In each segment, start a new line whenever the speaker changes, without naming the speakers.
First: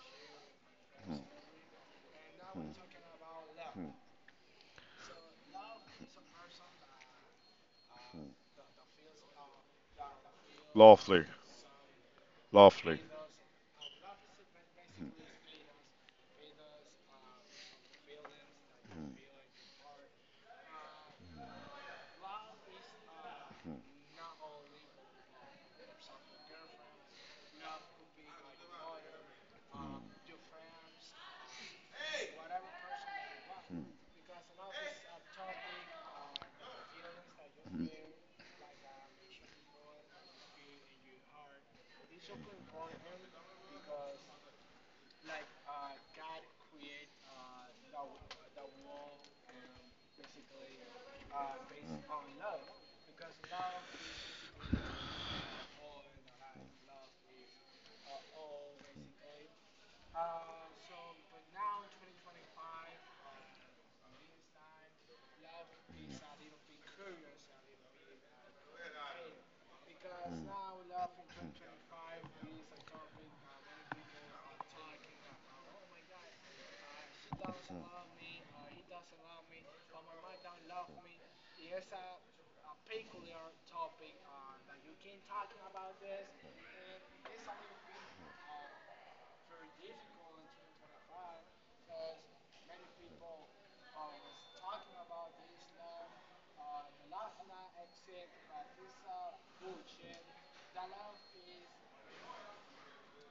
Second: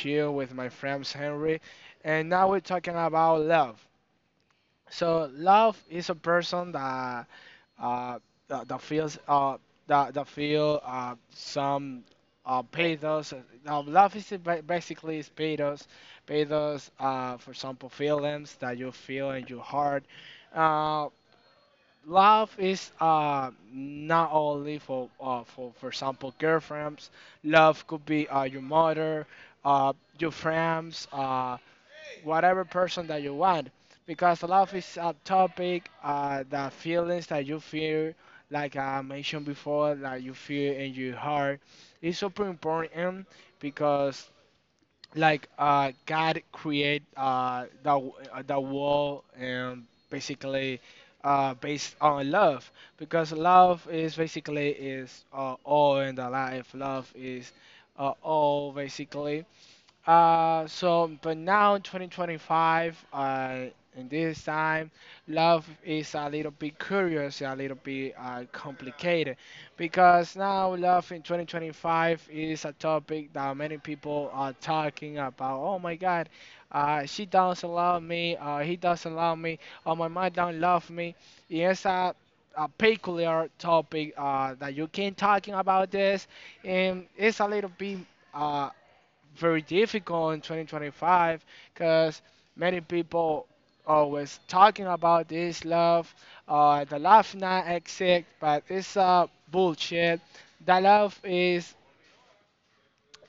here with my friends Henry, and now we're talking about love. So, love is a person that uh, that feels that feel
Lovely,
some
lovely.
pathos. Now, love is basically is pathos, pathos. For example, feelings that you feel in your heart. Uh, Love is
Hmm.
not only for example girlfriends. Love could be your mother, uh your friends, whatever person that you want, because love is a topic, the feelings that you feel, like I mentioned before, that you feel in your heart is super important because God create the world, and basically based on love, because love is basically is all in the life. Love is all basically, but now in 2025, in this time, love is a little bit curious, a little bit complicated, because now love in 2025 is a topic that many people are talking about. Oh my God, she doesn't love me, he doesn't love me, or my mom don't love me. It's a peculiar topic that you can talking about this, and it's a little bit. uh, very difficult in 2025 because many people always talking about this love, the love not exist, but it's bullshit. The love is,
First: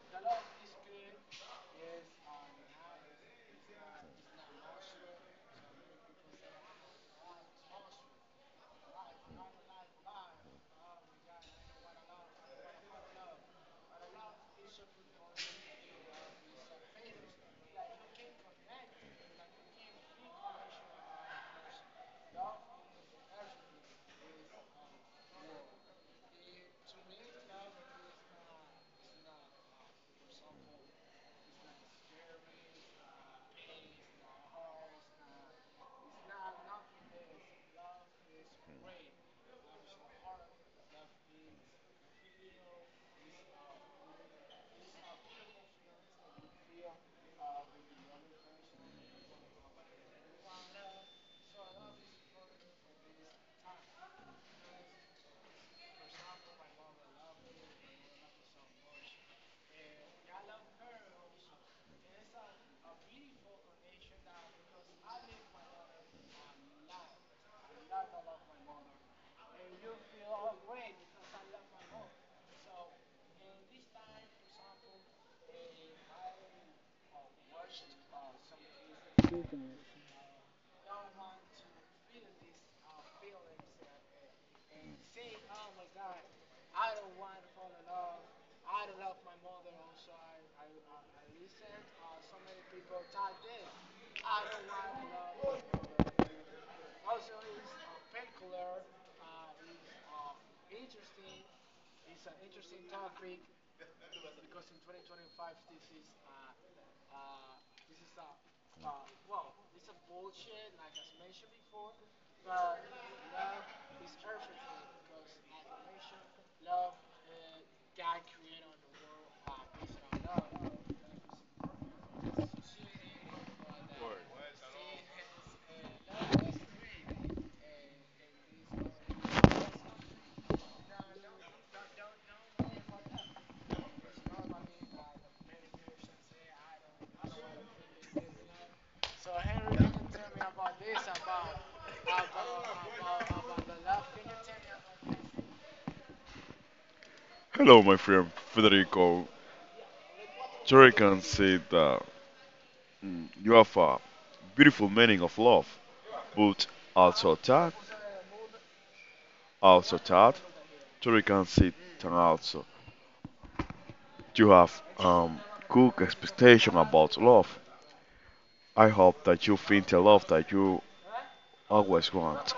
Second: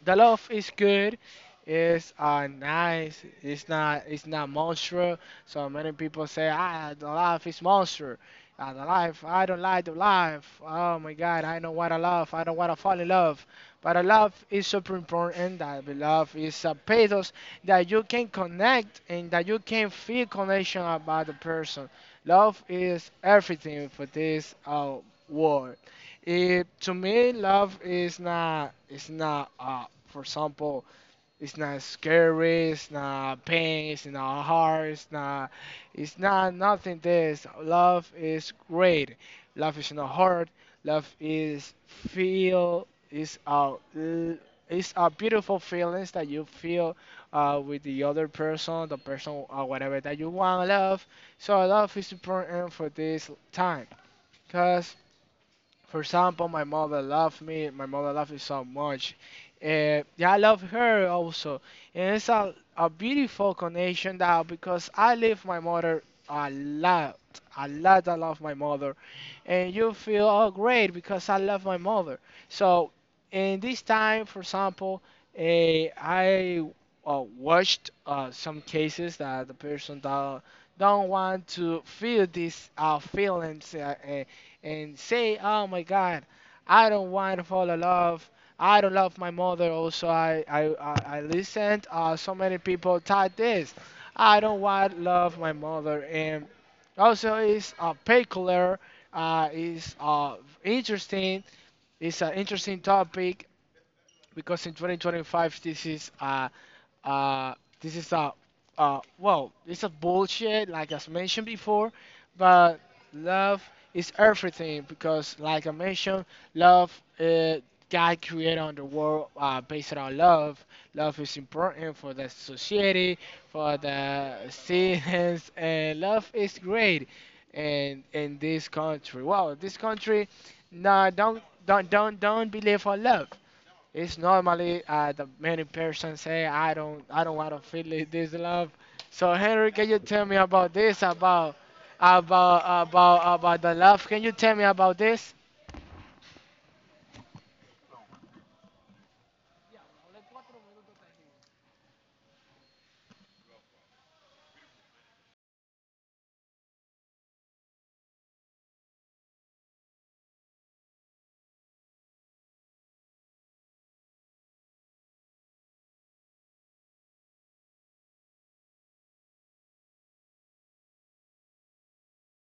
the love is good. It's nice. It's not. It's not monstrous. So many people say, ah, the life is monstrous. Ah, the life. I don't like the life. Oh my God, I don't want to love. I don't want to fall in love. But a love is super important. That the love is a pathos that you can connect and that you can feel connection about the person. Love is everything for this world. It, to me, love is not. It's not. For example, it's not scary. It's not pain. It's not hard. It's not. It's not nothing. This love is great. Love is not hard. Love is feel. Is a. It's a beautiful feelings that you feel with the other person, the person, whatever that you want love. So love is important for this time, cause for example, my mother loved me. My mother loved me so much. Yeah, I love her also, and it's a beautiful connection now because I love my mother a lot, a lot. I love my mother, and you feel oh great because I love my mother. So in this time, for example, I watched some cases that the person that don't want to feel these feelings. And say, "Oh my God, I don't want to fall in love. I don't love my mother." Also, I listened. So many people type this. I don't want to love my mother, and also it's peculiar. Is interesting. It's an interesting topic because in 2025 uh this is a it's a bullshit like as mentioned before, but love is everything because like I mentioned, love, uh, God created on the world based on love. Love is important for the society, for the citizens, and love is great, and in this country, wow, this country, no, don't believe on love. It's normally, the many persons say, I don't, I don't want to feel it, this love. So Henry, can you tell me about this, about the love? Can you tell me about this?
Hello, my friend Federico. Jerry can see that you have a beautiful meaning of love, but also that, also that. Jerry can see that also. You have good expectation about love. I hope that you find the love that you always want.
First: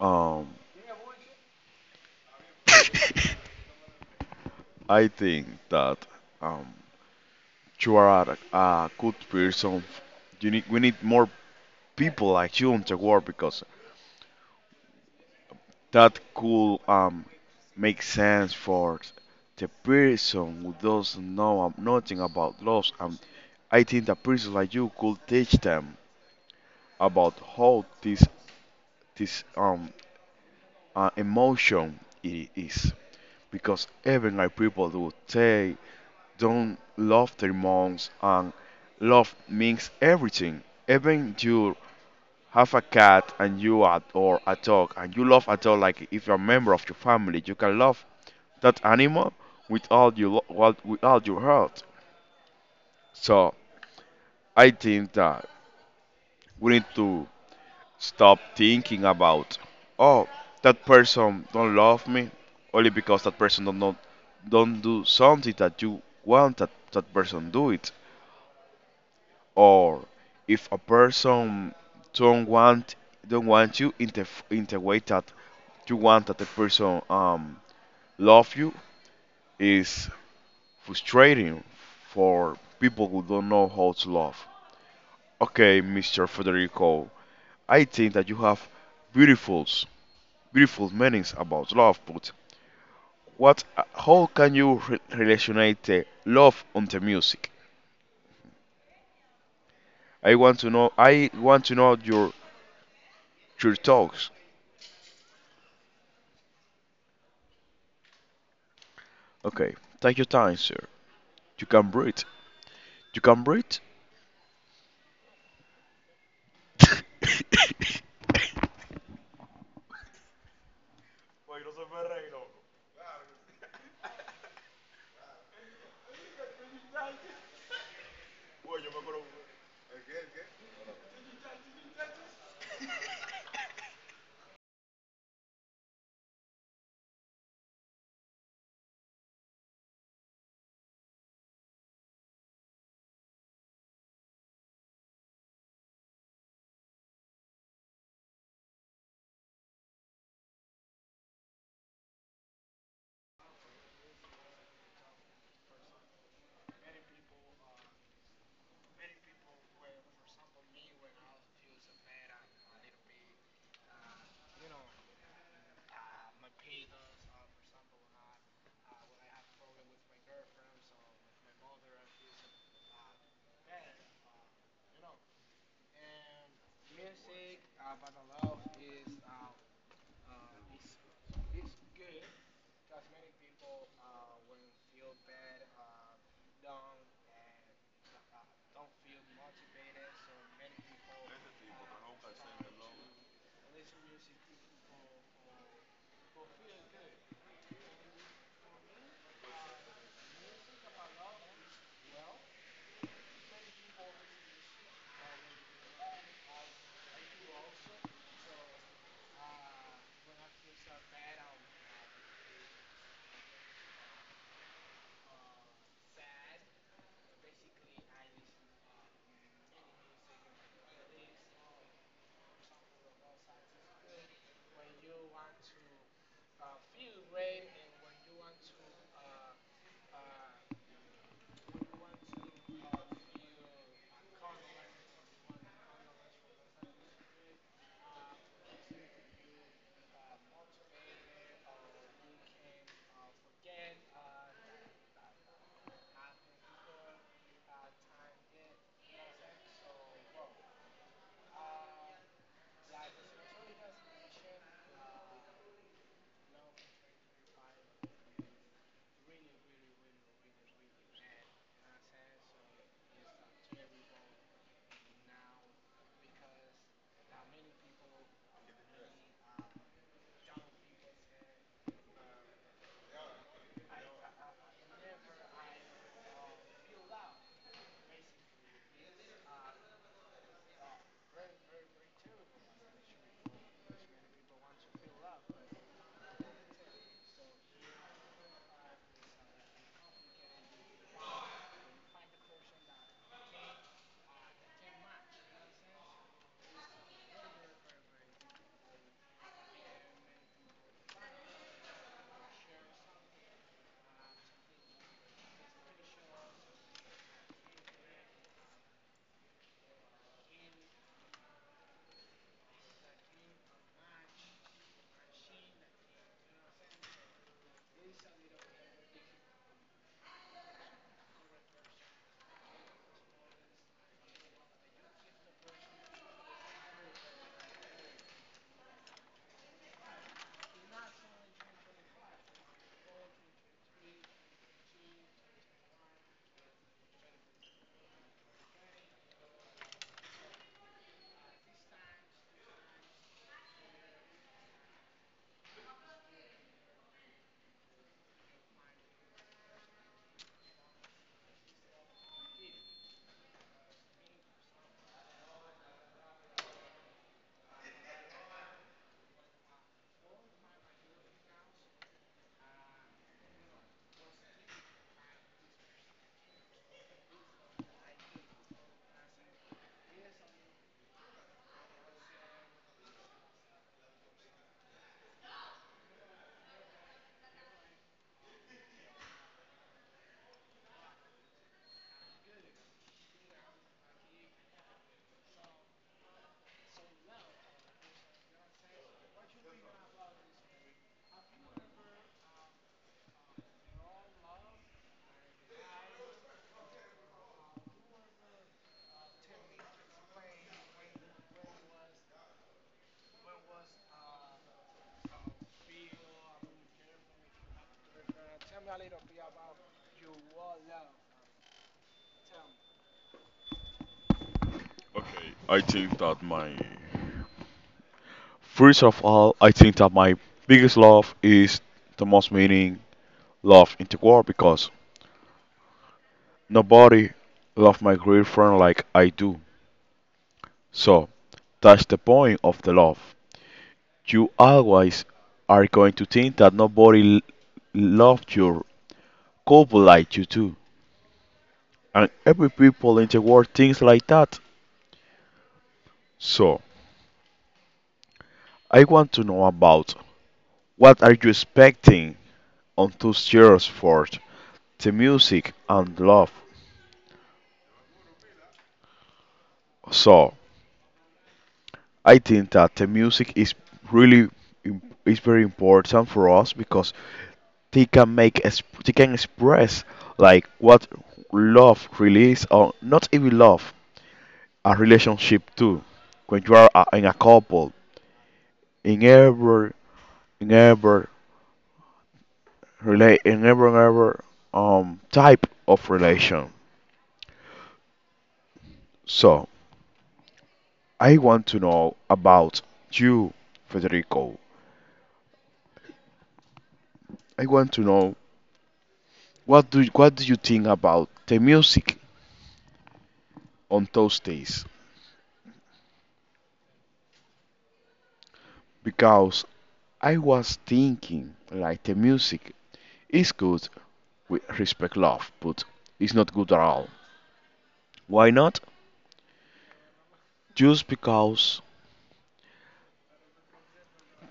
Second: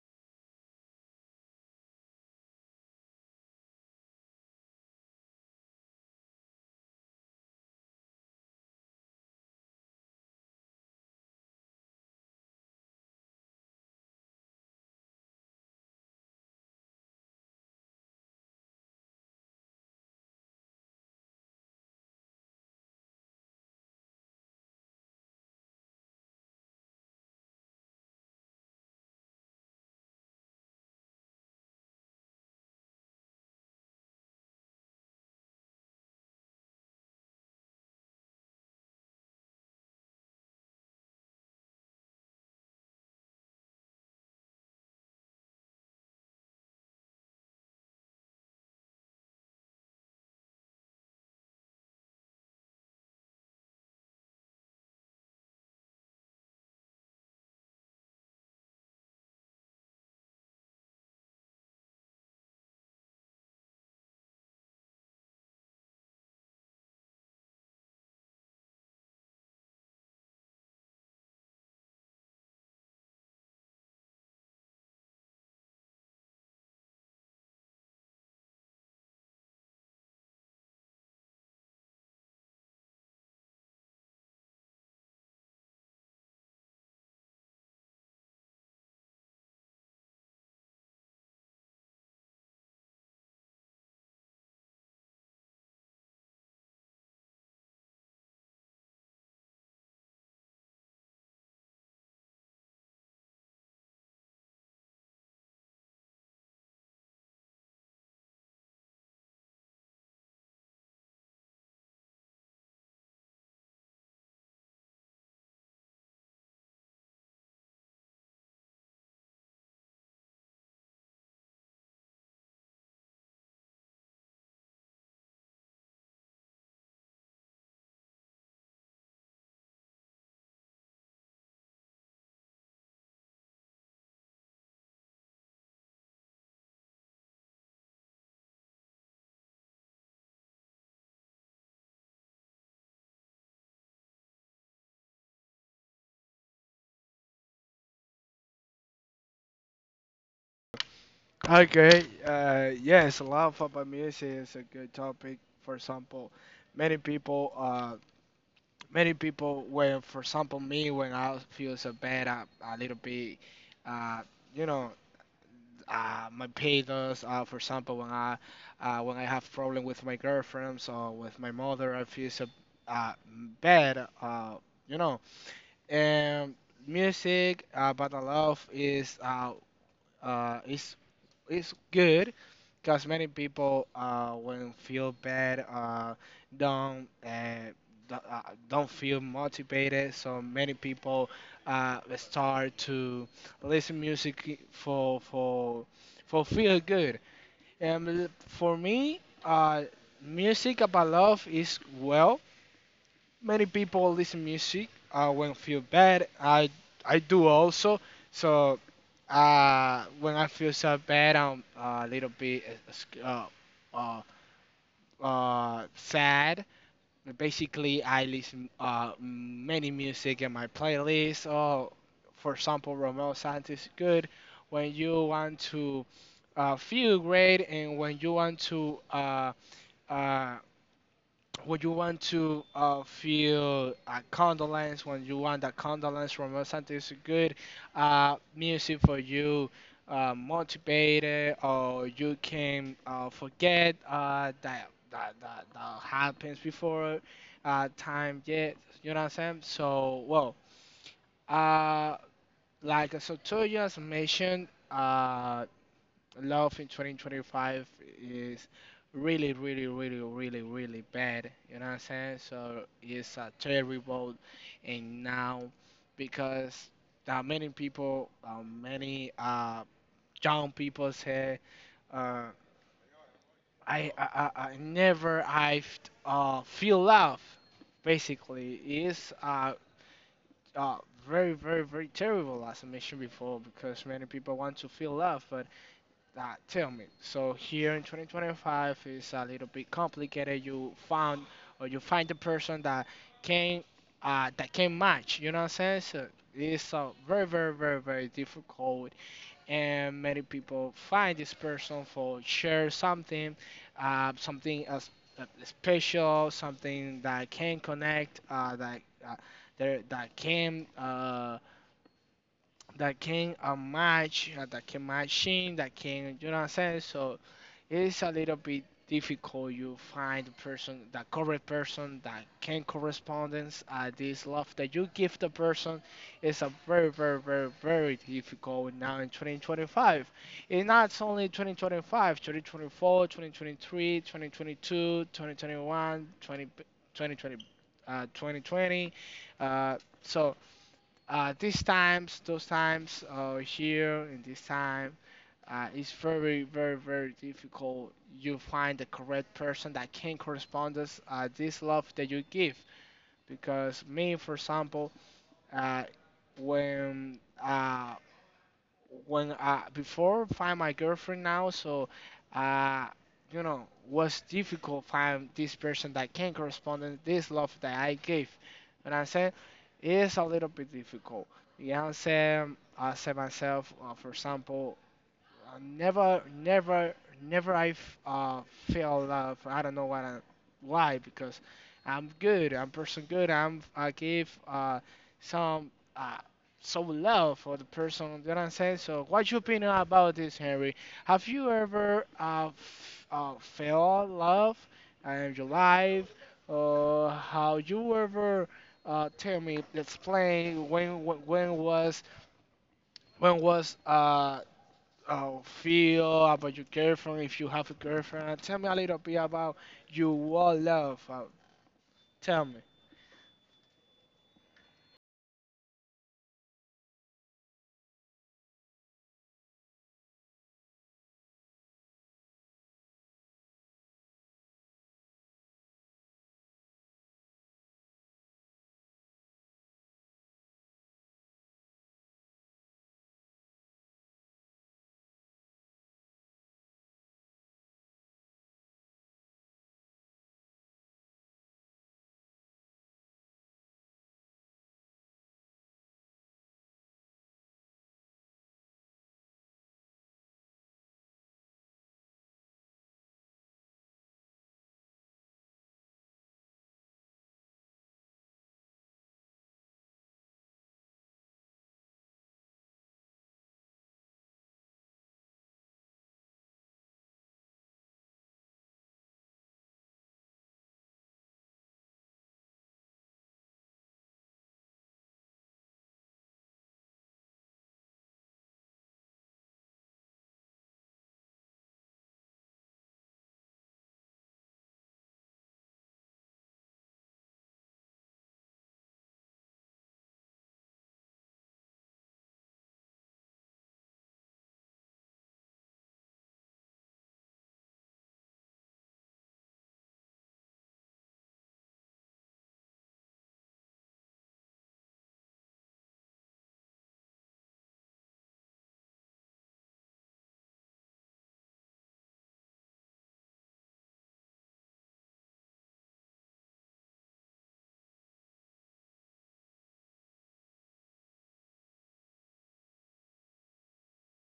Um, I think that um, you are a good person. You need we need more people like you in the world because that could make sense for the person who doesn't know nothing about laws. And I think a person like you could teach them about how this emotion it is because even like people do they don't love their moms, and love means everything, even your have a cat and you are, or a dog, and you love a dog like if you're a member of your family you can love that animal with all you lo- well, with all your heart. So I think that we need to stop thinking about oh, that person don't love me only because that person don't do something that you want that that person do it, or if a person don't want don't want you in the in the way that you want that the person, love you, is frustrating for people who don't know how to love. Okay, Mr. Federico, I think that you have beautiful, beautiful meanings about love, but what, how can you relationate the love on the music? I want to know. I want to know your thoughts. Okay, take your time, sir. You can breathe. You can breathe.
Okay, yes, love about music is a good topic. For example, many people, uh, many people, when, for example, me, when I feel so bad, I, a little bit, uh, you know, my parents. For example, when I have problem with my girlfriends or with my mother, I feel so uh, bad. You know, and music, but I love is uh, it's it's good because many people when feel bad don't uh, do- uh don't feel motivated. So many people start to listen music for feel good. And for me, music about love is well. Many people listen music when feel bad. I do also. So when I feel so bad, I'm a little bit uh, sad. Basically, I listen many music in my playlist. Oh, for example, Romeo Santos is good. When you want to feel great and when you want to uh, feel a condolence when you want that condolence from us? Something is good music for you, motivated, or you can forget that happens before time yet. You know what I'm saying? So well, uh, to you as mentioned, love in 2025 is really, really, really, really, really bad. You know what I'm saying? So it's a terrible, and now because there are many people, many young people say, uh, I never I feel love. Basically, it's uh, very, very, very terrible, as I mentioned before, because many people want to feel love, but tell me, so here in 2025 is a little bit complicated. You found or you find the person can that can match. You know what I'm saying? So it's very, very, very, very difficult, and many people find this person for share something, something as special, something that can connect, that uh, there that can match, that can matching, that can you know what I'm saying? So it's a little bit difficult you find the person, the correct person, that can correspondence, this love that you give the person is a very very very very difficult now in 2025, and not only 2025, 2024, 2023, 2022, 2021, 20, 2020, 2020, uh, so these times, those times here in this time, it's very, very, very difficult. You find the correct person that can correspond us, this love that you give. Because me, for example, uh, when uh, when before find my girlfriend now, so uh, you know, was difficult find this person that can correspond in this love that I gave. And I said it's a little bit difficult. You know, I'm saying, I said myself, for example, never, never, never I feel love. I don't know what I, why, because I'm good. I'm person good. I give some uh, some love for the person. You know what I'm saying? So what's your opinion about this, Henry? Have you ever felt love in your life? Or how you ever tell me, explain, when was, when was how feel about your girlfriend, if you have a girlfriend. Tell me a little bit about your what love. Tell me.
Okay, I think that my. First of all, I think that my biggest love is the most meaning love in the world because nobody love my girlfriend like I do. So that's the point of the love. You always are going to think that nobody loved your couple like you do, and every people in the world thinks like that. So I want to know about what are you expecting on 2 years for the music and love. So I think that the music is really is very important for us because they can make exp they can express like what love really is, or not even love, a relationship too, when you are a, in a couple, in every in every relate in every type of relation. So I want to know about you, Federico. I want to know what do you think about the music on those days, because I was thinking like the music is good with respect love, but it's not good at all. Why not? Just because,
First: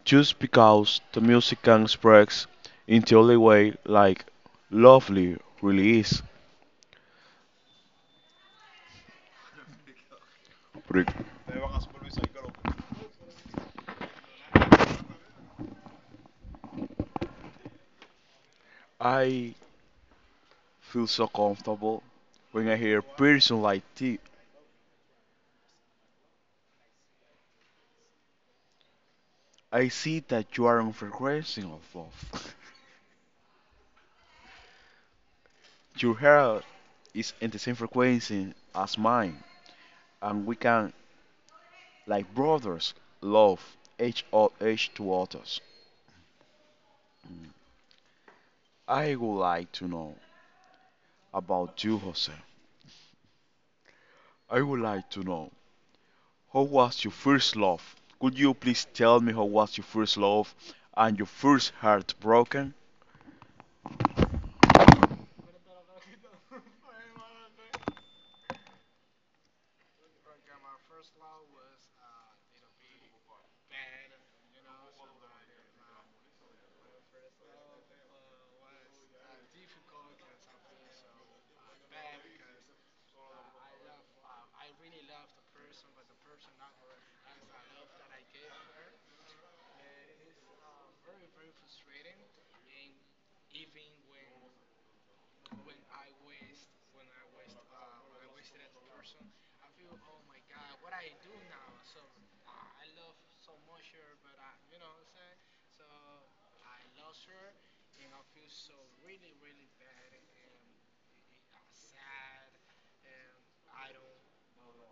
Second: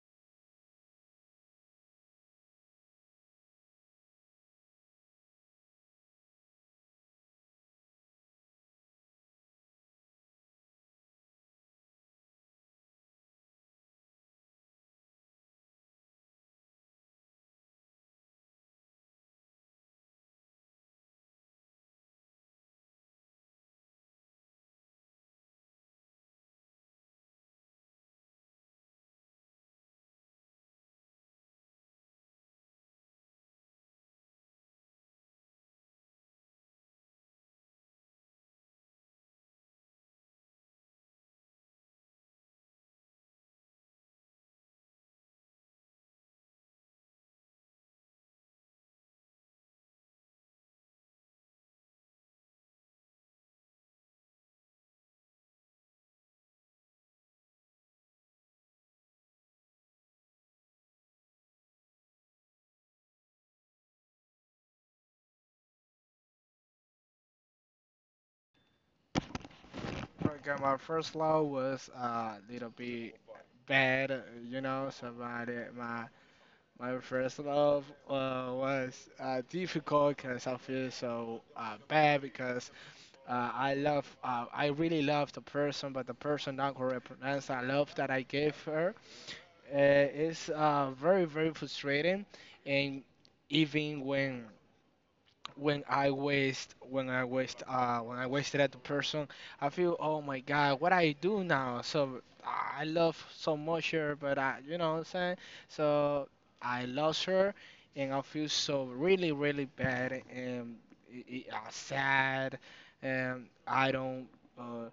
just because the music can express in the only way like lovely really is. Rick, I feel so comfortable when I hear a person like thee. I see that you are on frequency of love. Your hair is in the same frequency as mine, and we can, like brothers, love each, each to others. I would like to know about you, Jose. I would like to know how was your first love? Could you please tell me how was your first love and your first heart broken?
For example, my first love was a little bit bad, you know, somebody my first love was difficult because I feel so bad because I really love the person, but the person not represents the love that I gave her. Uh, it's very, very frustrating, and even when I waste when I waste when I wasted at the person, I feel oh my god, what I do now? So I love so much her, but I, you know what I'm saying. So I lost her, and I feel so really really bad and i sad, and I don't. Uh,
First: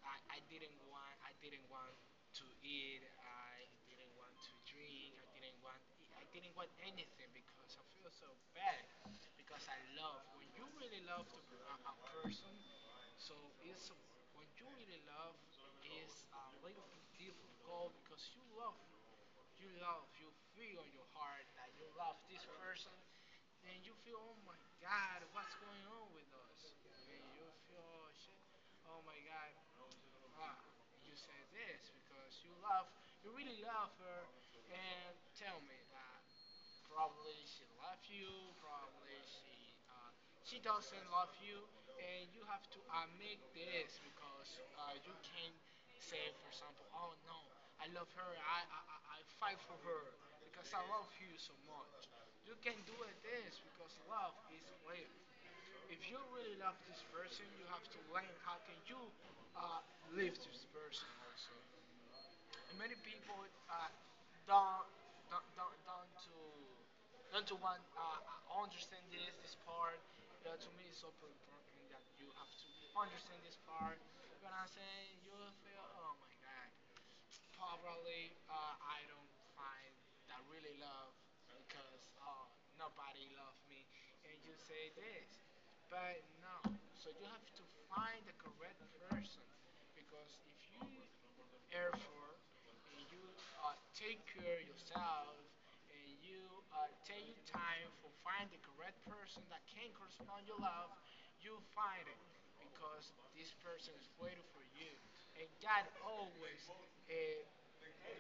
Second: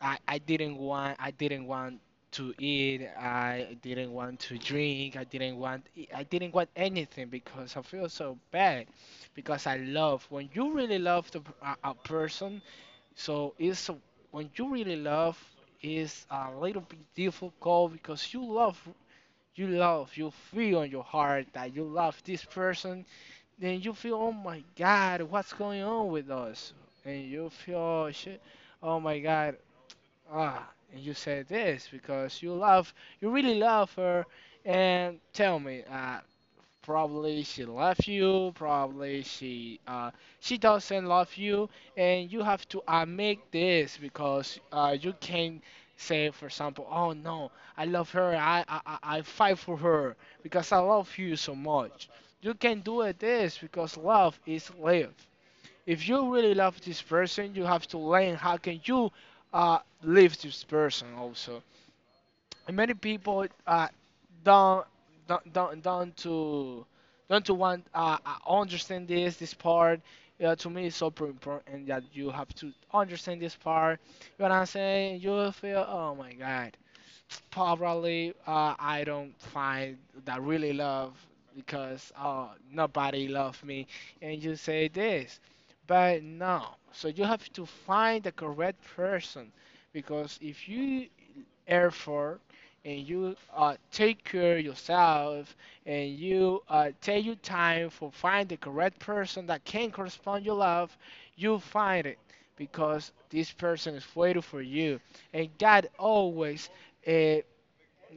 I didn't want, to eat, I didn't want to drink, I didn't want anything because I feel so bad because I love when you really love the, a person. So it's when you really love is a little bit difficult because you love, you feel in your heart that you love this person, then you feel oh my god, what's going on with us, and you feel shit, oh my god. Ah, and you said this because you love, you really love her. And tell me, probably she left you, probably she doesn't love you, and you have to make this because you can say, for example, oh no, I love her, I I fight for her because I love you so much. You can do it this because love is live. If you really love this person, you have to learn how can you live this person also. And many people don't don't don't don't to don't to want understand this part. To me, it's super important that you have to understand this part. You know what I'm saying? You will feel, oh my god. Probably I don't find that really love because nobody loved me, and you say this, but no. So you have to find the correct person because if you effort and you take care of yourself and you take your time for find the correct person that can correspond your love, you find it because this person is waiting for you. And God always eh,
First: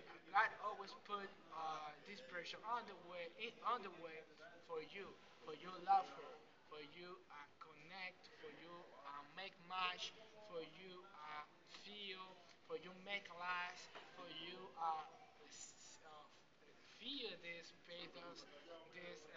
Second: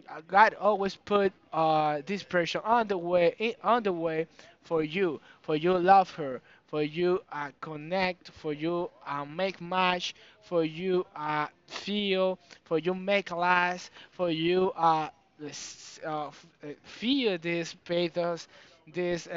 God always put this pressure on the way in, on the way for you love her, for you connect, for you make match, for you feel, for you make last, for you feel this pathos. This uh,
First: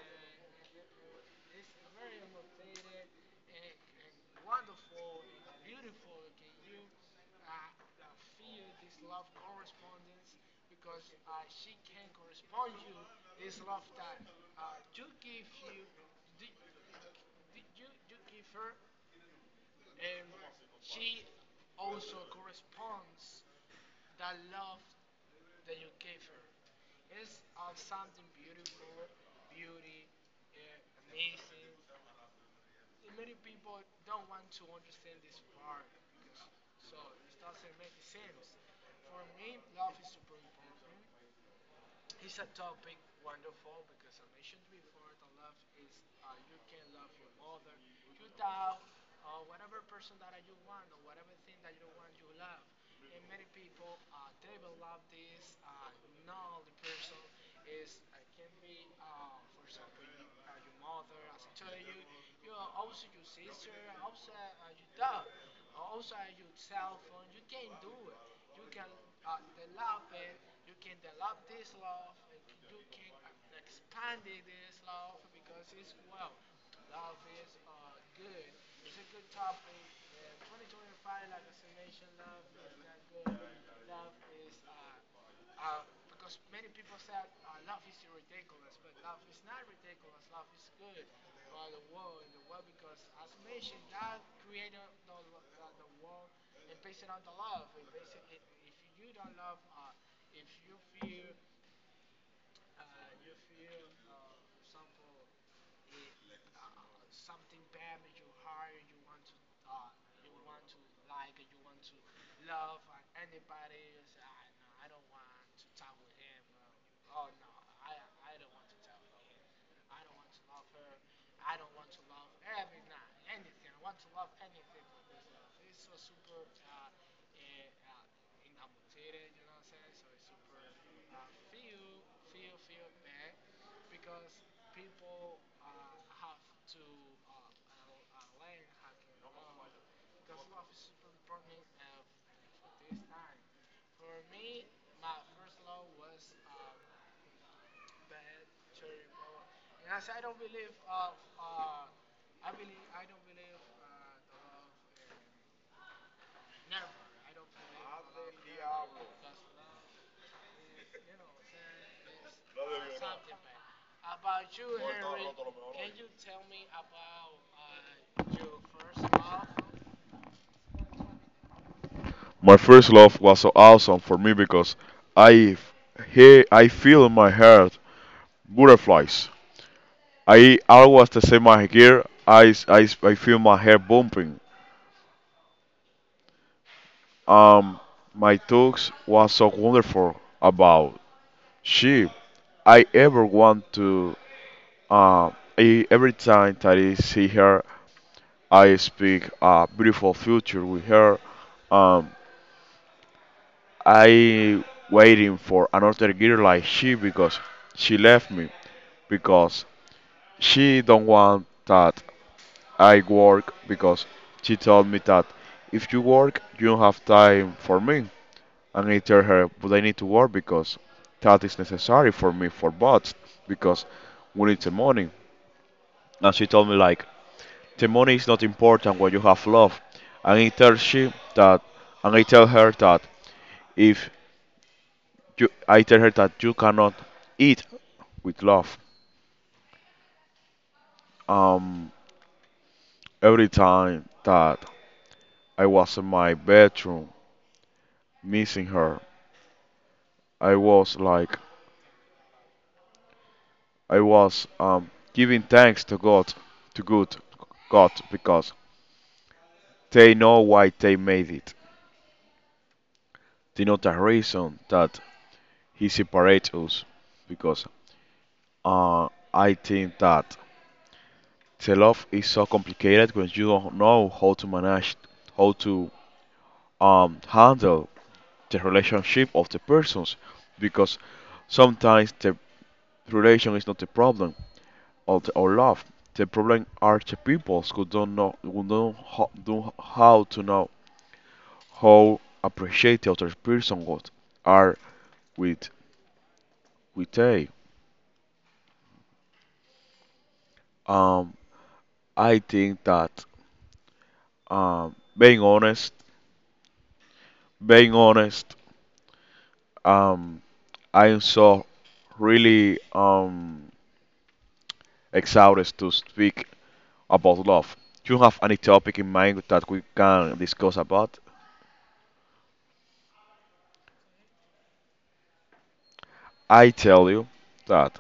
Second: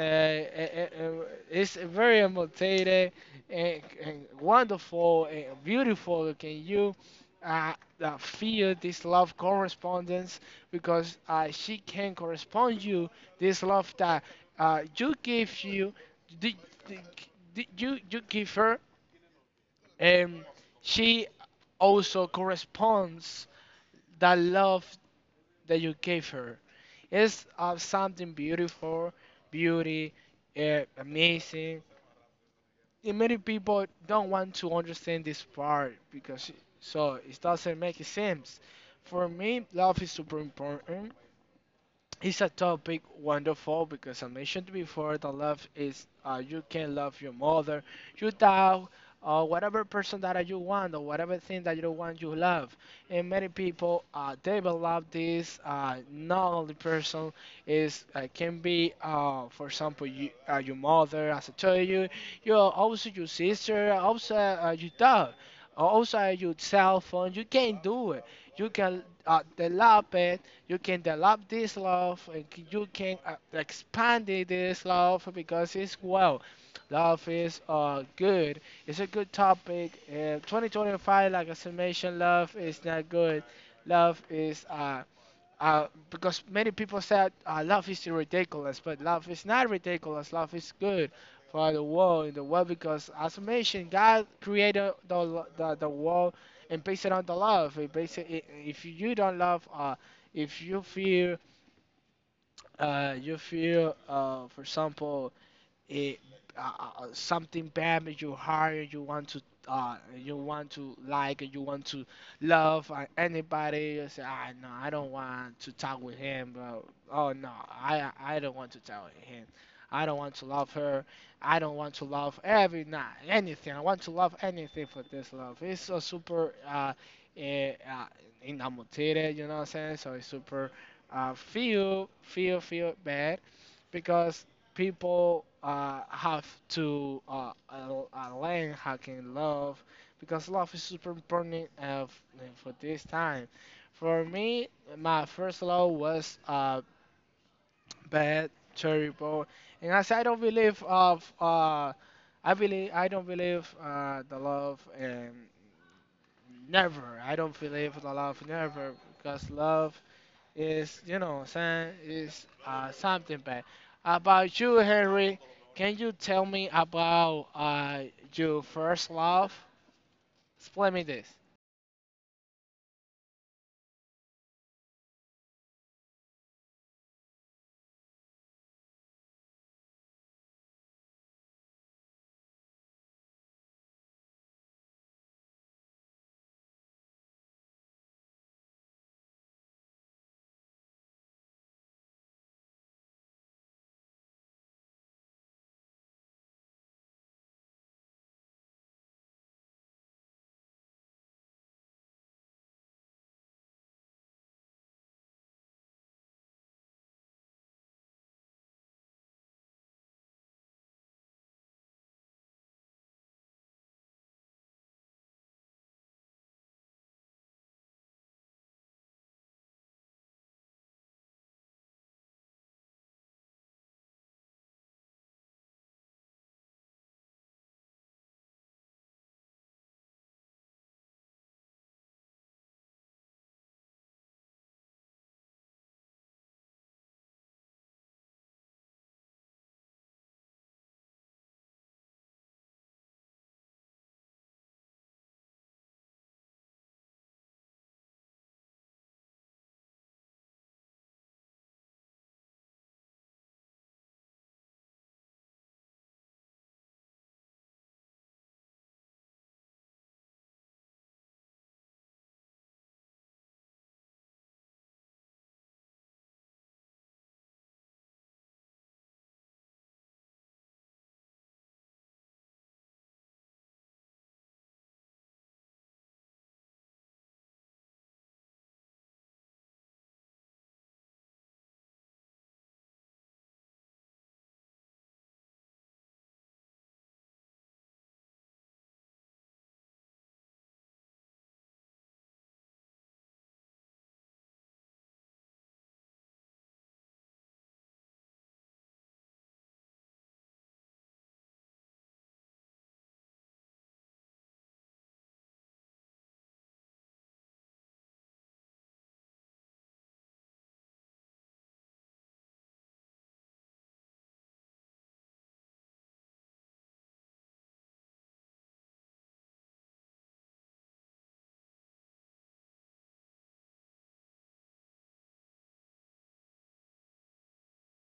uh, uh, uh, is very motivated and wonderful and beautiful. Can you uh, feel this love correspondence because she can correspond you this love that you give you the, the, you give her and she also corresponds the love that you gave her. It's something beautiful, beauty, amazing. And many people don't want to understand this part because, so it doesn't make sense. For me love is super important. It's a topic wonderful because I mentioned before, the love is, you can love your mother, your dog, or whatever person that you want or whatever thing that you want you love. And many people develop this not only person, is can be for example you, your mother as I told you, you are also your sister, also your dog, also your cell phone. You can do it. You can develop it, you can develop this love, and you can expand it, this love, because it's, well, love is good. It's a good topic. 2025, like I said, mentioned, love is not good. Love is because many people said love is ridiculous, but love is not ridiculous. Love is good for the world, in the world, because, as I mentioned, God created the, the world and based it on the love. It based it. If you don't love, if you feel, you feel, for example, it something bad that you hire, you want to, you want to, like, you want to love anybody. You say, "Ah, no, I don't want to talk with him, bro. Oh no, I don't want to talk with him. I don't want to love her. I don't want to love every night anything. I want to love anything for this love." It's so super, eh, uh, enamoted, you know what I'm saying? So it's super feel, feel bad because people have to learn how can love, because love is super important. For this time. For me, my first love was bad, terrible, and as I don't believe of I believe, I don't believe the love, and never, I don't believe the love never, because love, it's, you know, saying, it's something bad. About you, Henry, can you tell me about your first love? Explain me this.
My first love was so awesome for me because I he, I feel in my heart butterflies. I always the same my hair. I feel my hair bumping. Um, my talks was so wonderful about she. I ever want to. Uh, I, every time that I see her, I speak a beautiful future with her. Um, I waiting for another girl like she, because she left me because she don't want that I work, because she told me that if you work you don't have time for me. And I tell her, but I need to work because that is necessary for me for bots, because we need the money. And she told me like the money is not important when you have love. And I tell her that if you I tell her that you cannot eat with love. Um every time that I was in my bedroom missing her, I was like I was giving thanks to God, to good God, because they know why they made it. They know the reason that he separates us because, uh, I think that the love is so complicated when you don't know how to manage, how to handle the relationship of the persons, because sometimes the relation is not the problem, or the, or love. The problem are the people who don't know, who don't how to know how appreciate the other person what are with we take. Um, I think that, um, being honest, being honest, um, I am so really excited to speak about love. Do you have any topic in mind that we can discuss about? I tell you that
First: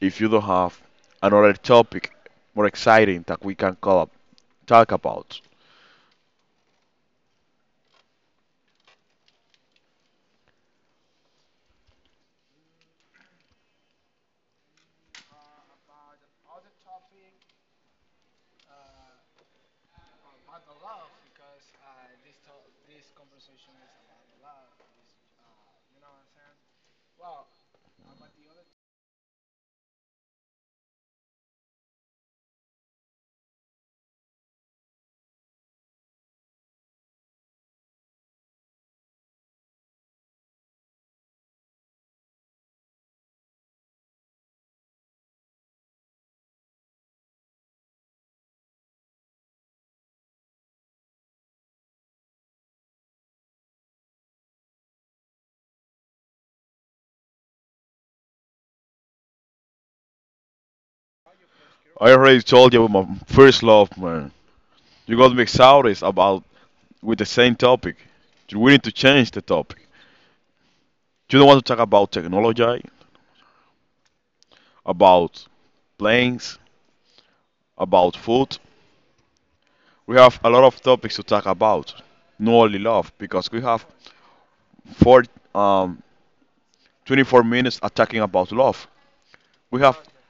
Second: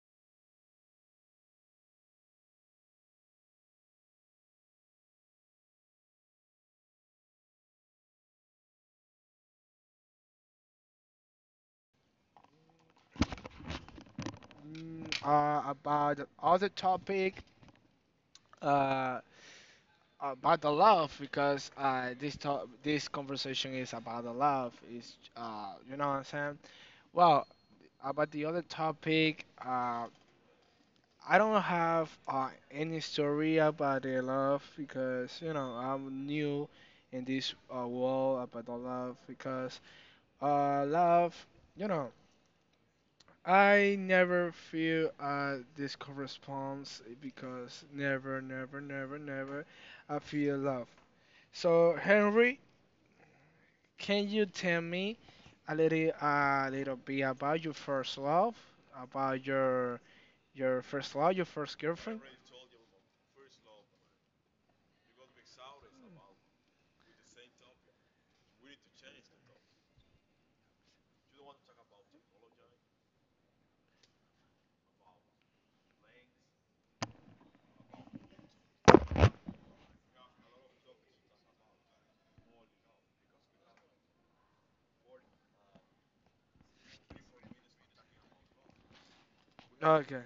if you don't have another topic more exciting that we can talk about,
Mm, about the other topic, uh, about the love, because this conversation is about the love. Is you know what I'm saying? Well, about the other topic. I don't have any story about the love because you know I'm new in this world about the love because love, you know, I never feel this corresponds because never, never, never, never I feel love. So Henry, can you tell me a little bit about your first love, about your first love, your first
I
girlfriend?
already told you about my first love, man. You got me excited about with the same topic. We need to change the topic. You don't want to talk about technology, about planes, about food. We have a lot of topics to talk about, not only love, because we have four, um, 24 minutes are talking about love. We have
Okay.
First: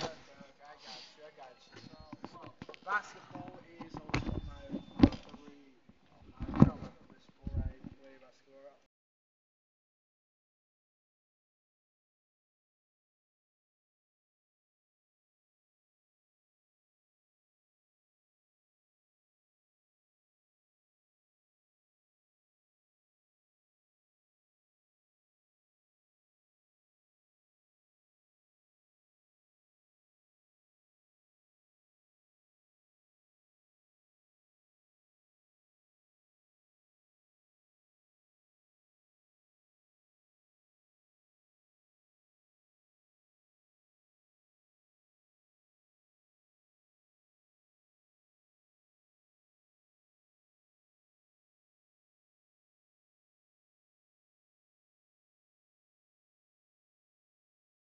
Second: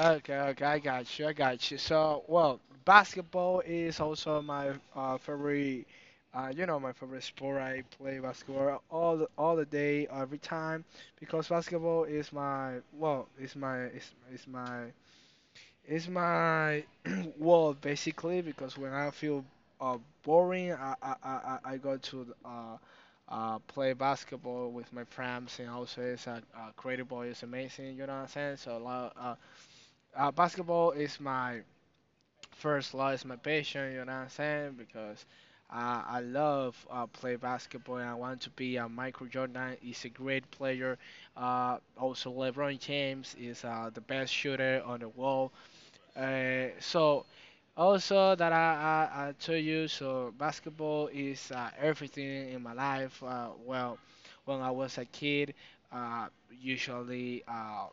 Okay, okay, I got you, I got you. So, well, basketball is also my favorite, you know, my favorite sport. I play basketball all the day, every time, because basketball is my, well, it's my, it's my, it's my world basically. Because when I feel boring, I go to play basketball with my friends, and also it's a creative ball is amazing. You know what I'm saying? So, a lot. Basketball is my first love, it's my passion, you know what I'm saying? Because I love play basketball and I want to be a Michael Jordan. He's a great player. Also, LeBron James is the best shooter on the world. So, also that I told you, so basketball is everything in my life. Well, when I was a kid, uh, usually. Uh,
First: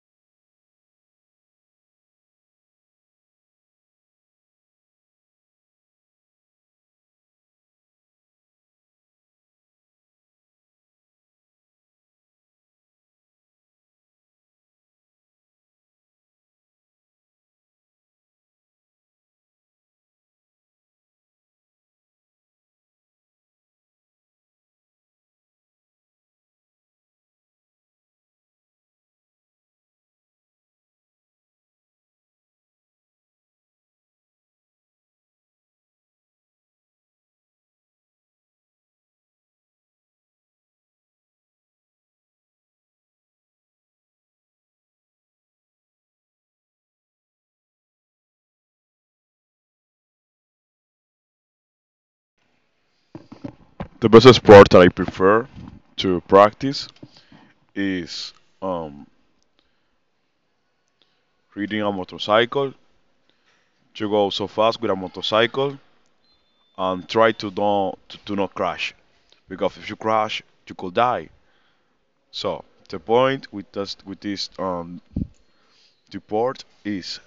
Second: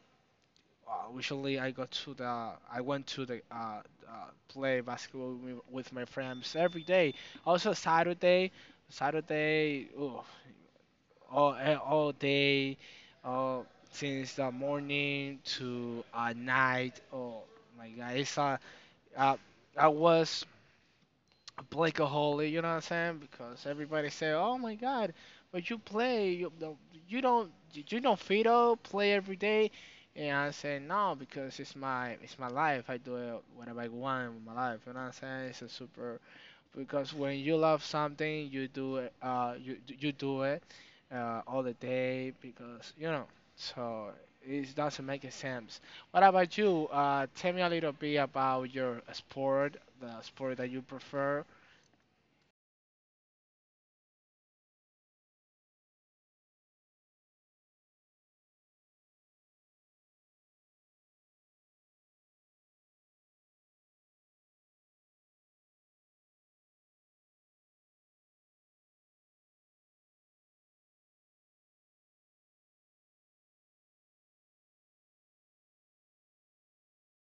uh, Usually, I go to the, I went to the uh, play basketball with, with my friends every day. Also Saturday, Saturday, oof, all all day, uh, since the morning to night. Oh my God, it's uh, I was Blakeaholic, you know what I'm saying? Because everybody say, "Oh my God, but you play, you don't, you don't, you don't feed play every day." And I say, "No, because it's my life. I do it whatever I want with my life." You know what I'm saying? It's a super, because when you love something, you do it, you you do it, all the day because you know. So it doesn't make a sense. What about you? Tell me a little bit about your sport, the sport that you prefer.
the best sport that I prefer to practice is, um, riding a motorcycle. To go so fast with a motorcycle and try to don't to not crash, because if you crash, you could die. So the point with this report is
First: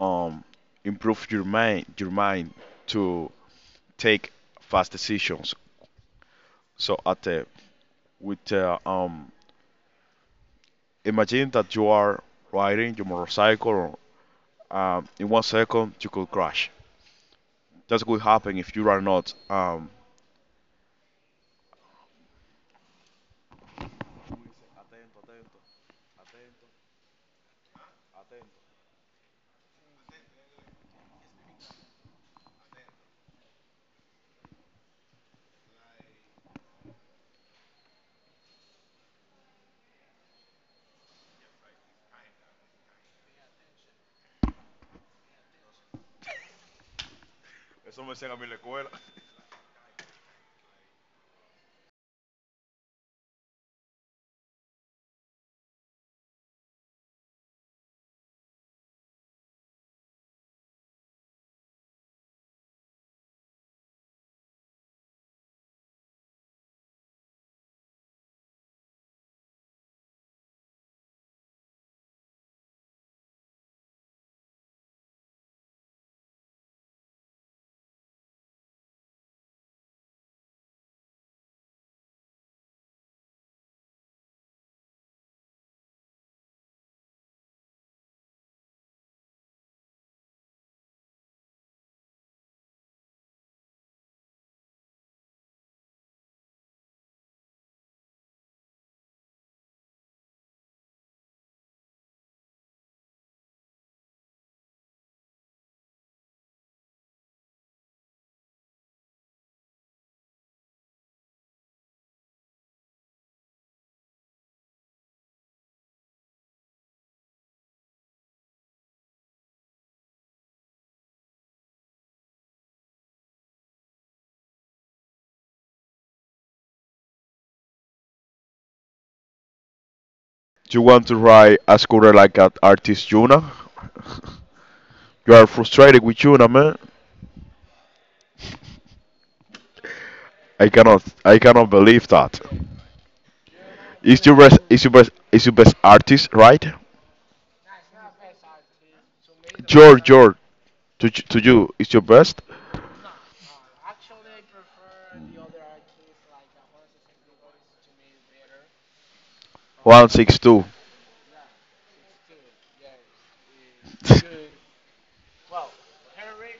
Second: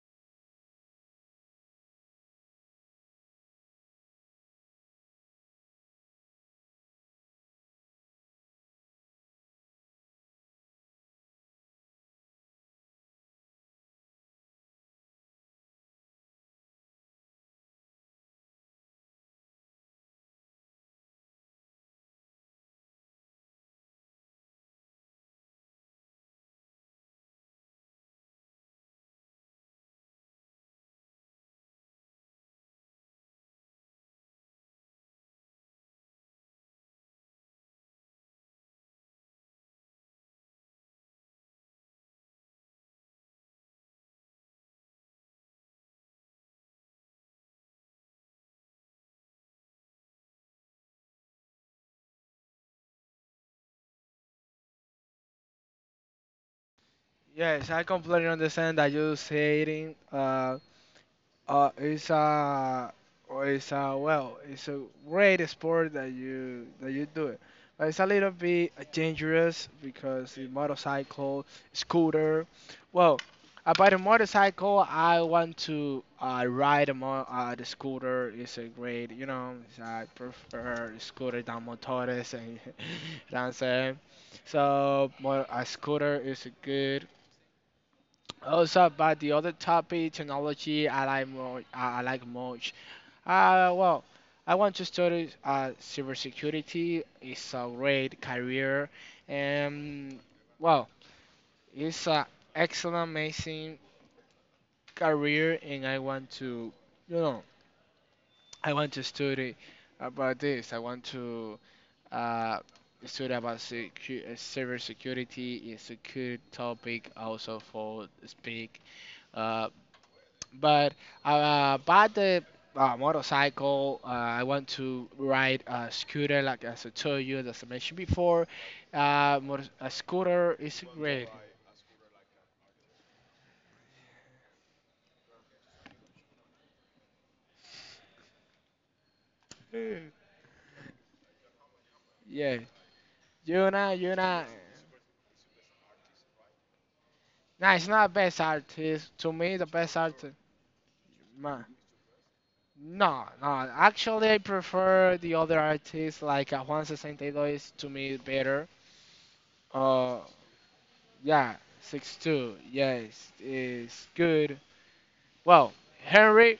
um improve your mind to take fast decisions. So at the with imagine that you are riding your motorcycle in 1 second you could crash. That could happen if you are not
Yes, I completely understand that you saying it's a, it's a, well, it's a great sport that you, that you do it, but it's a little bit dangerous because the motorcycle, scooter. Well, about the motorcycle, I want to ride a mo the scooter. It's a great, you know, it's, I prefer scooter than motores, and you know what I'm saying. So a scooter is a good, also about the other topic, technology, I like more. I like much. Well, I want to study cybersecurity. It's a great career, and well, it's an excellent, amazing career, and I want to, you know, I want to study about this. I want to uh, study about cybersecurity. It's a good topic also for speak. Uh, But I bought the motorcycle. I want to ride a scooter, like as I told you, as I mentioned before. A scooter
you
is
want to
great.
ride a scooter like an artist Yuna. You are frustrated with Yuna, man. I cannot believe that.
Yeah, you're not, you're
Is your
not.
best, is your best, is your best artist, right?
Nah, it's not best artist. To me, the
Your
best artist.
your to
No,
you is your best?
no. Actually, I prefer the other artists like Juan 62 is to me better.
One
Uh,
six two.
yeah, 62. Yes, it's good. Well, Henry,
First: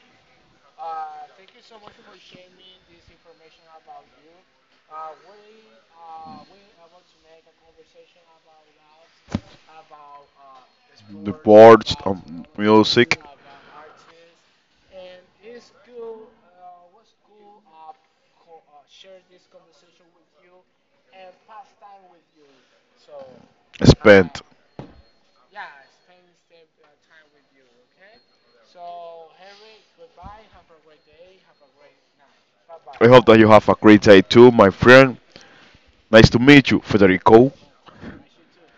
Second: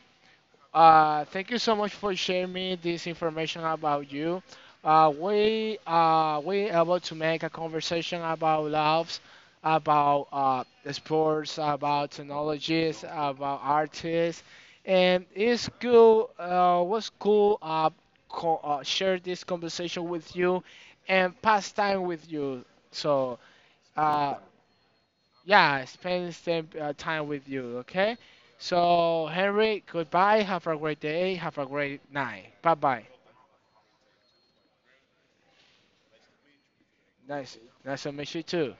thank you so much for sharing me this information about you. We we able to make a conversation about loves, about the
The
sports,
boards,
about technologies,
music.
about artists, and it's cool. Was cool share this conversation with you and pass time with you. So uh,
Spent.
yeah, spend some time with you, okay? So, Henry, goodbye. Have a great day. Have a great night. Bye bye.
I hope that you have a great day too, my friend. Nice to meet you, Federico.
Nice, nice to meet you too.